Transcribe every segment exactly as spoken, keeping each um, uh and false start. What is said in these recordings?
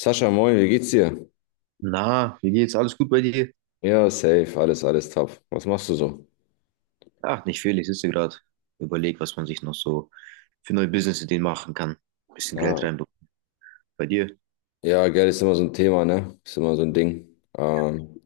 Sascha, moin, wie geht's dir? Na, wie geht's? Alles gut bei dir? Ja, safe, alles, alles top. Was machst du so? Ach, nicht viel. Ich sitze gerade, überleg, was man sich noch so für neue Business-Ideen machen kann. Ein bisschen Geld Ah. reinbekommen. Bei dir? Ja, Geld ist immer so ein Thema, ne? Ist immer so ein Ding. Ähm,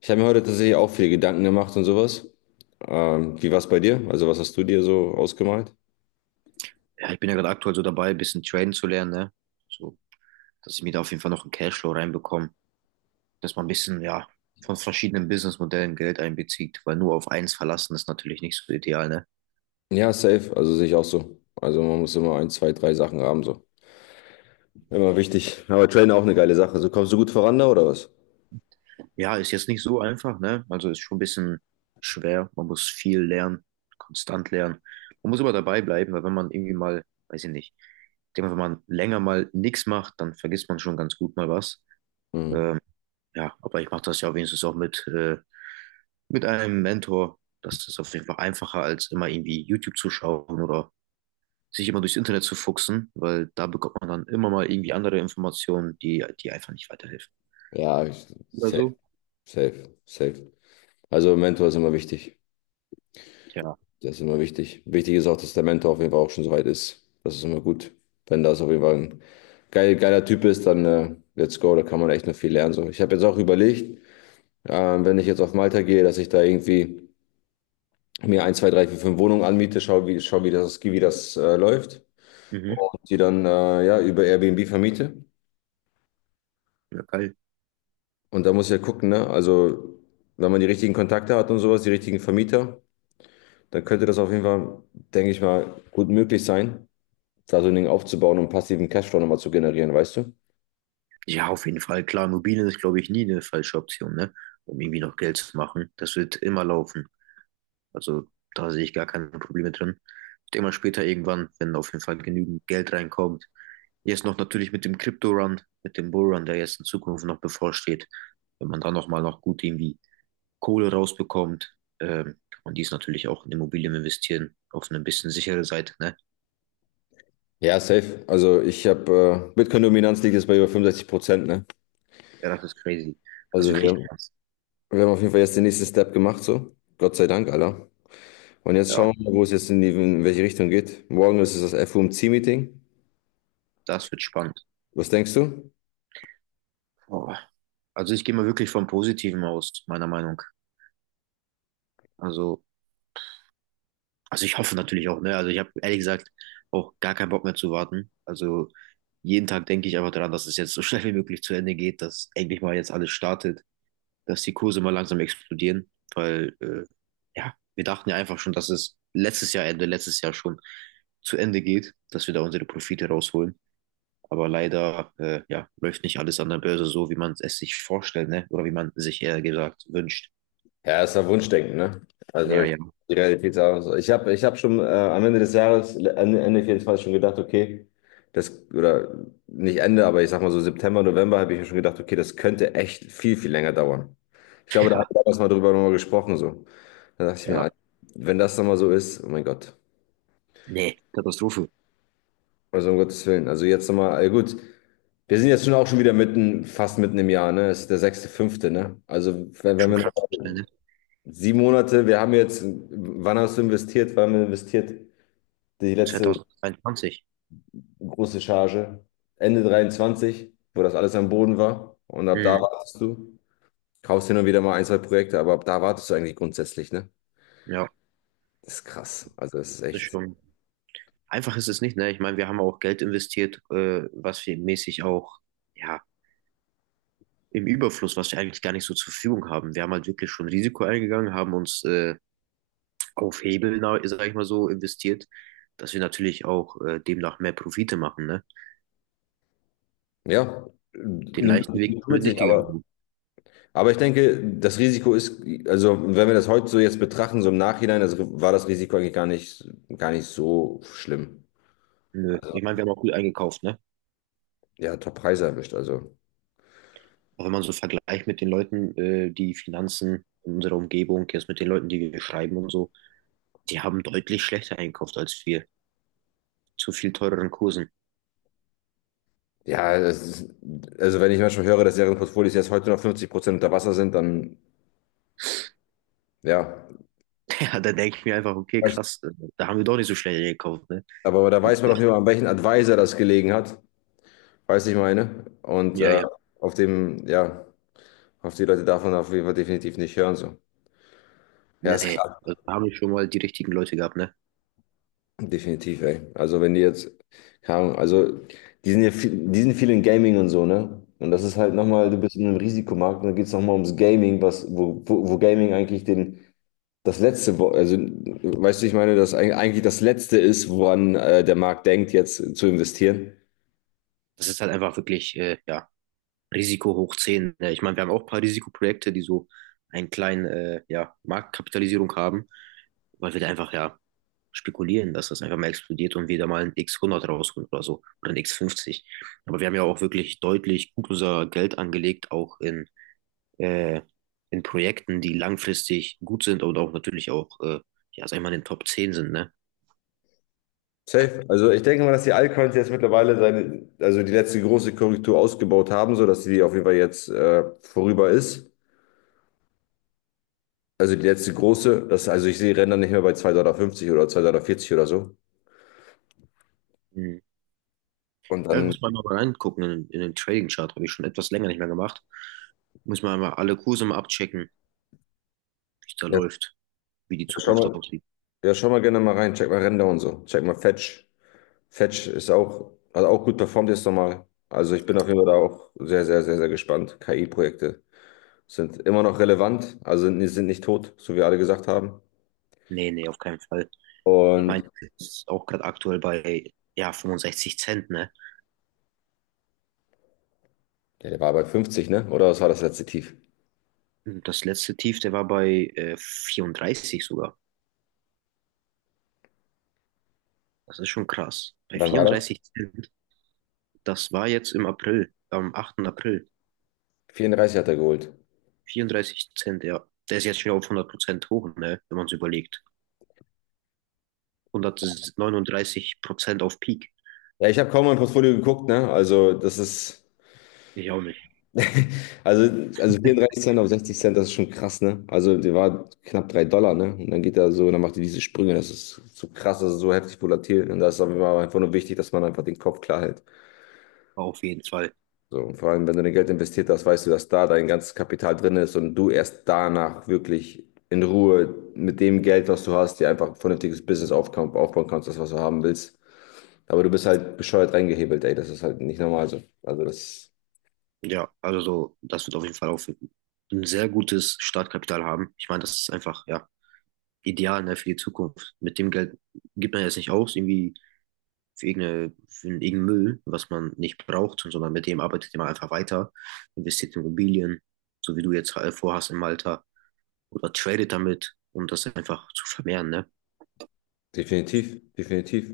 Ich habe mir heute tatsächlich auch viele Gedanken gemacht und sowas. Ähm, wie war's bei dir? Also, was hast du dir so ausgemalt? Ja, ich bin ja gerade aktuell so dabei, ein bisschen traden zu lernen, ne? So, dass ich mir da auf jeden Fall noch einen Cashflow reinbekomme, dass man ein bisschen, ja, von verschiedenen Businessmodellen Geld einbezieht, weil nur auf eins verlassen ist natürlich nicht so ideal, ne? Ja, safe, also sehe ich auch so. Also, man muss immer ein, zwei, drei Sachen haben, so. Immer wichtig. Aber Trainer auch eine geile Sache. So kommst du gut voran da oder was? Ja, ist jetzt nicht so einfach, ne? Also ist schon ein bisschen schwer. Man muss viel lernen, konstant lernen. Man muss aber dabei bleiben, weil wenn man irgendwie mal, weiß ich nicht, ich denke mal, wenn man länger mal nichts macht, dann vergisst man schon ganz gut mal was. Mhm. Ähm, ja, aber ich mache das ja wenigstens auch mit, äh, mit einem Mentor. Das ist auf jeden Fall einfacher, als immer irgendwie YouTube zu schauen oder sich immer durchs Internet zu fuchsen, weil da bekommt man dann immer mal irgendwie andere Informationen, die, die einfach nicht weiterhelfen. Ja, ich- Oder safe, so. safe, safe. Also, Mentor ist immer wichtig. Ja. Das ist immer wichtig. Wichtig ist auch, dass der Mentor auf jeden Fall auch schon soweit ist. Das ist immer gut. Wenn das auf jeden Fall ein geil, geiler Typ ist, dann äh, let's go. Da kann man echt noch viel lernen. So. Ich habe jetzt auch überlegt, ähm, wenn ich jetzt auf Malta gehe, dass ich da irgendwie mir ein, zwei, drei, vier, fünf Wohnungen anmiete, schau, wie, schau, wie das, wie das äh, läuft. Mhm. Und die dann äh, ja, über Airbnb vermiete. Ja, geil. Und da muss ich ja gucken, ne? Also, wenn man die richtigen Kontakte hat und sowas, die richtigen Vermieter, dann könnte das auf jeden Fall, denke ich mal, gut möglich sein. Da so ein Ding aufzubauen, um passiven Cashflow nochmal zu generieren, weißt du? Ja, auf jeden Fall. Klar, Immobilien ist, glaube ich, nie eine falsche Option, ne? Um irgendwie noch Geld zu machen. Das wird immer laufen. Also da sehe ich gar keine Probleme drin. Ich denke mal später irgendwann, wenn auf jeden Fall genügend Geld reinkommt. Jetzt noch natürlich mit dem Crypto-Run, mit dem Bull-Run, der jetzt in Zukunft noch bevorsteht. Wenn man da nochmal noch gut irgendwie Kohle rausbekommt, ähm, kann man dies natürlich auch in Immobilien investieren, auf eine bisschen sichere Seite, ne? Ja, safe. Also ich habe, äh, Bitcoin-Dominanz liegt jetzt bei über fünfundsechzig Prozent, ne? Ja, das ist crazy. Das ist Also wirklich wir, krass. wir haben auf jeden Fall jetzt den nächsten Step gemacht, so. Gott sei Dank, Alter. Und jetzt Ja, schauen wir, wo es jetzt in, die, in welche Richtung geht. Morgen ist es das F O M C-Meeting. das wird spannend. Was denkst du? Boah. Also ich gehe mal wirklich vom Positiven aus, meiner Meinung. Also, also ich hoffe natürlich auch, ne? Also ich habe ehrlich gesagt auch gar keinen Bock mehr zu warten. Also jeden Tag denke ich einfach daran, dass es jetzt so schnell wie möglich zu Ende geht, dass endlich mal jetzt alles startet, dass die Kurse mal langsam explodieren, weil äh, ja, wir dachten ja einfach schon, dass es letztes Jahr Ende, letztes Jahr schon zu Ende geht, dass wir da unsere Profite rausholen. Aber leider äh, ja, läuft nicht alles an der Börse so, wie man es sich vorstellt, ne? Oder wie man sich eher gesagt wünscht. Ja, ist ja Wunschdenken, ne? Also Ja, ich, ja, die Realität ist auch so. Ich habe ich hab schon äh, am Ende des Jahres, Ende, Ende vierundzwanzig schon gedacht, okay, das, oder nicht Ende, aber ich sag mal so September, November habe ich mir schon gedacht, okay, das könnte echt viel, viel länger dauern. Ich glaube, da haben ja, wir damals mal drüber nochmal gesprochen, so. Da dachte ich mir, ja. Alter, wenn das nochmal so ist, oh mein Gott. Nee, Katastrophe. Also um Gottes Willen. Also jetzt nochmal, äh, gut, wir sind jetzt schon auch schon wieder mitten, fast mitten im Jahr, ne? Es ist der sechste, fünfte, ne? Also wenn, wenn Schon wir noch krass, ne? Sieben Monate, wir haben jetzt, wann hast du investiert? Wann haben wir investiert? Die letzte zweitausendzweiundzwanzig. große Charge. Ende dreiundzwanzig, wo das alles am Boden war. Und ab da Mhm. wartest du. Kaufst hin und wieder mal ein, zwei Projekte, aber ab da wartest du eigentlich grundsätzlich, ne? Ja, Das ist krass. Also das ist das ist echt. schon. Einfach ist es nicht, ne? Ich meine, wir haben auch Geld investiert, äh, was wir mäßig auch, ja, im Überfluss, was wir eigentlich gar nicht so zur Verfügung haben. Wir haben halt wirklich schon Risiko eingegangen, haben uns äh, auf Hebel, na- sag ich mal so, investiert, dass wir natürlich auch äh, demnach mehr Profite machen, ne? Ja, Den nimmt leichten Weg nimmt sind wir mit nicht sich, aber, gegangen. aber ich denke, das Risiko ist, also wenn wir das heute so jetzt betrachten, so im Nachhinein, also war das Risiko eigentlich gar nicht, gar nicht so schlimm. Nö. Also, Ich meine, wir haben auch gut eingekauft, ne? ja, Top-Preise erwischt. Also. Auch wenn man so vergleicht mit den Leuten, äh, die Finanzen in unserer Umgebung, jetzt mit den Leuten, die wir schreiben und so, die haben deutlich schlechter einkauft als wir, zu viel teureren Kursen. Ja, es ist, also wenn ich manchmal höre, dass deren Portfolios jetzt heute noch fünfzig Prozent unter Wasser sind, dann ja. Ja, da denke ich mir einfach, okay, weiß- krass, äh, da haben wir doch nicht so schnell gekauft, ne? Aber da weiß man auf Ja, jeden Fall, an welchen Advisor das gelegen hat, weiß ich meine. Und ja, äh, ja. auf dem, ja, auf die Leute darf man auf jeden Fall definitiv nicht hören. So. Ja, ist Nee, klar. also da haben wir schon mal die richtigen Leute gehabt, ne? Definitiv, ey. Also wenn die jetzt, keine Ahnung, also die sind ja viel, die sind viel in Gaming und so, ne? Und das ist halt nochmal, du bist in einem Risikomarkt und dann geht es nochmal ums Gaming, was, wo, wo, wo Gaming eigentlich den das letzte, wo- also weißt du, ich meine, dass eig- eigentlich das letzte ist, woran äh, der Markt denkt, jetzt zu investieren. Das ist halt einfach wirklich, äh, ja, Risiko hoch zehn. Ja, ich meine, wir haben auch ein paar Risikoprojekte, die so einen kleinen, äh, ja, Marktkapitalisierung haben, weil wir da einfach, ja, spekulieren, dass das einfach mal explodiert und wir da mal ein X hundert rausholen oder so oder ein X fünfzig. Aber wir haben ja auch wirklich deutlich gut unser Geld angelegt, auch in, äh, in Projekten, die langfristig gut sind und auch natürlich auch, äh, ja, sag ich mal, in den Top zehn sind, ne? Safe. Also ich denke mal, dass die Altcoins jetzt mittlerweile seine, also die letzte große Korrektur ausgebaut haben, sodass die auf jeden Fall jetzt äh, vorüber ist. Also die letzte große, das, also ich sehe Ränder nicht mehr bei zwei Komma fünfzig Dollar oder zwei Komma vierzig Dollar oder so. Mhm. Und Ja, dann, muss man mal reingucken in, in den Trading Chart, habe ich schon etwas länger nicht mehr gemacht. Muss man mal alle Kurse mal abchecken, wie es da ja, läuft. wie die ja, schau Zukunft mal, aussieht. ja, schau mal gerne mal rein, check mal Ränder und so, check mal Fetch. Fetch ist auch, hat auch gut performt jetzt nochmal. Also ich bin auf jeden Fall da auch sehr, sehr, sehr, sehr gespannt. K I-Projekte sind immer noch relevant, also sind, sind nicht tot, so wie alle gesagt haben. Nee, nee, auf keinen Fall. Ich meine, Und es ist auch gerade aktuell bei ja, 65 Cent, ne? ja, der war bei fünfzig, ne? Oder was war das letzte Tief? Das letzte Tief, der war bei äh, vierunddreißig sogar. Das ist schon krass. Bei Wann war das? 34 Cent, das war jetzt im April, am achten April. vierunddreißig hat er geholt. 34 Cent, ja. Der ist jetzt schon auf hundert Prozent hoch, ne? Wenn man es überlegt. hundertneununddreißig Prozent auf Peak. Ja, ich habe kaum mein Portfolio geguckt, ne? Also das ist, Ich auch nicht. Also, also vierunddreißig Cent auf sechzig Cent, das ist schon krass, ne? Also, der war knapp drei Dollar, ne? Und dann geht er so, dann macht er diese Sprünge. Das ist so krass, das ist so heftig volatil, ne? Und da ist aber einfach nur wichtig, dass man einfach den Kopf klar hält. Auf jeden Fall. So, und vor allem, wenn du dein Geld investiert hast, weißt du, dass da dein ganzes Kapital drin ist und du erst danach wirklich in Ruhe mit dem Geld, was du hast, dir einfach ein vernünftiges Business aufbauen, aufbauen kannst, das, was du haben willst. Aber du bist halt bescheuert reingehebelt, ey. Das ist halt nicht normal so. Also, das Ja, also so, das wird auf jeden Fall auch ein sehr gutes Startkapital haben. Ich meine, das ist einfach, ja, ideal ne, für die Zukunft. Mit dem Geld gibt man jetzt nicht aus, irgendwie für, irgendeine, für irgendeinen Müll, was man nicht braucht, sondern mit dem arbeitet man einfach weiter, investiert in Immobilien, so wie du jetzt äh, vorhast in Malta, oder tradet damit, um das einfach zu vermehren, ne? definitiv, definitiv.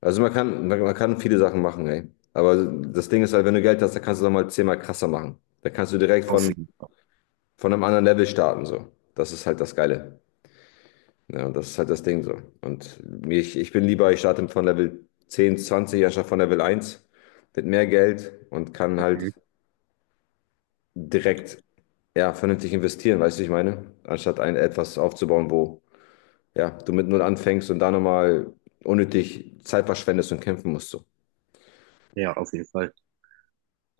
Also man kann, man, man kann viele Sachen machen, ey. Aber das Ding ist halt, wenn du Geld hast, dann kannst du es nochmal zehnmal krasser machen. Da kannst du direkt Auf von, jeden Fall. von einem anderen Level starten, so. Das ist halt das Geile. Ja, und das ist halt das Ding so. Und mir- ich, ich bin lieber, ich starte von Level zehn, zwanzig anstatt von Level eins mit mehr Geld und kann halt Mhm. direkt, ja, vernünftig investieren, weißt du, ich meine? Anstatt ein etwas aufzubauen, wo, ja, du mit null anfängst und da nochmal unnötig Zeit verschwendest und kämpfen musst, so. Ja, auf jeden Fall.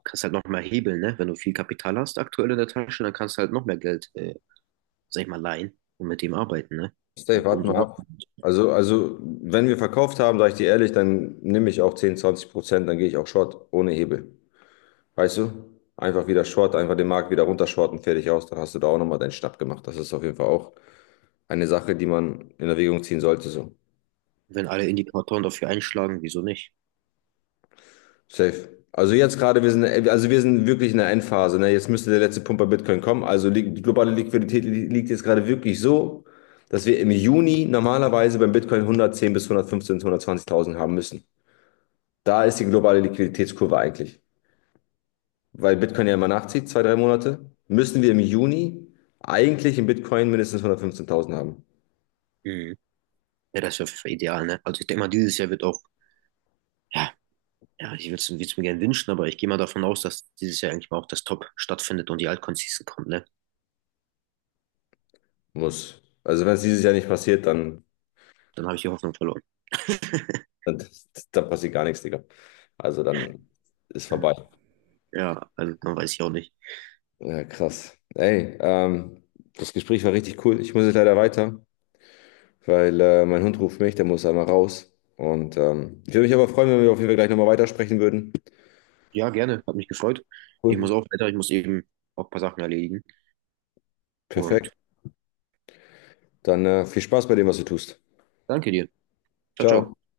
Kannst halt noch mehr hebeln, ne? Wenn du viel Kapital hast aktuell in der Tasche, dann kannst du halt noch mehr Geld, äh, sag ich mal, leihen und mit dem arbeiten, ne? Stay, Und warte umso mal noch, ab. Also, also, wenn wir verkauft haben, sage ich dir ehrlich, dann nehme ich auch zehn, zwanzig Prozent, dann gehe ich auch Short ohne Hebel. Weißt du? Einfach wieder Short, einfach den Markt wieder runtershorten, fertig aus. Dann hast du da auch nochmal deinen Schnapp gemacht. Das ist auf jeden Fall auch eine Sache, die man in Erwägung ziehen sollte. So. wenn alle Indikatoren dafür einschlagen, wieso nicht? Safe. Also jetzt gerade, wir sind, also wir sind wirklich in der Endphase. Ne? Jetzt müsste der letzte Pump bei Bitcoin kommen. Also li- die globale Liquidität li- liegt jetzt gerade wirklich so, dass wir im Juni normalerweise beim Bitcoin hundertzehn bis hundertfünfzehn, hundertzwanzigtausend haben müssen. Da ist die globale Liquiditätskurve eigentlich. Weil Bitcoin ja immer nachzieht, zwei, drei Monate, müssen wir im Juni eigentlich im Bitcoin mindestens hundertfünfzehntausend haben. Mhm. Ja, das wäre ideal, ne? Also ich denke mal, dieses Jahr wird auch, ja, ja, ich will's, es mir gerne wünschen, aber ich gehe mal davon aus, dass dieses Jahr eigentlich mal auch das Top stattfindet und die Altcon-Season kommt, ne? Muss. Also wenn es dieses Jahr nicht passiert, dann, Dann habe ich die Hoffnung verloren. dann, dann passiert gar nichts, Digga. Also dann ist Mhm. vorbei. Ja, also dann weiß ich auch nicht. Ja, krass. Ey, ähm, das Gespräch war richtig cool. Ich muss jetzt leider weiter, weil äh, mein Hund ruft mich, der muss einmal raus. Und ähm, ich würde mich aber freuen, wenn wir auf jeden Fall gleich nochmal weitersprechen würden. Ja, gerne, hat mich gefreut. Ich muss Cool. auch weiter, ich muss eben auch ein paar Sachen erledigen und Perfekt. Dann äh, viel Spaß bei dem, was du tust. danke dir. Ciao, Ciao. ciao.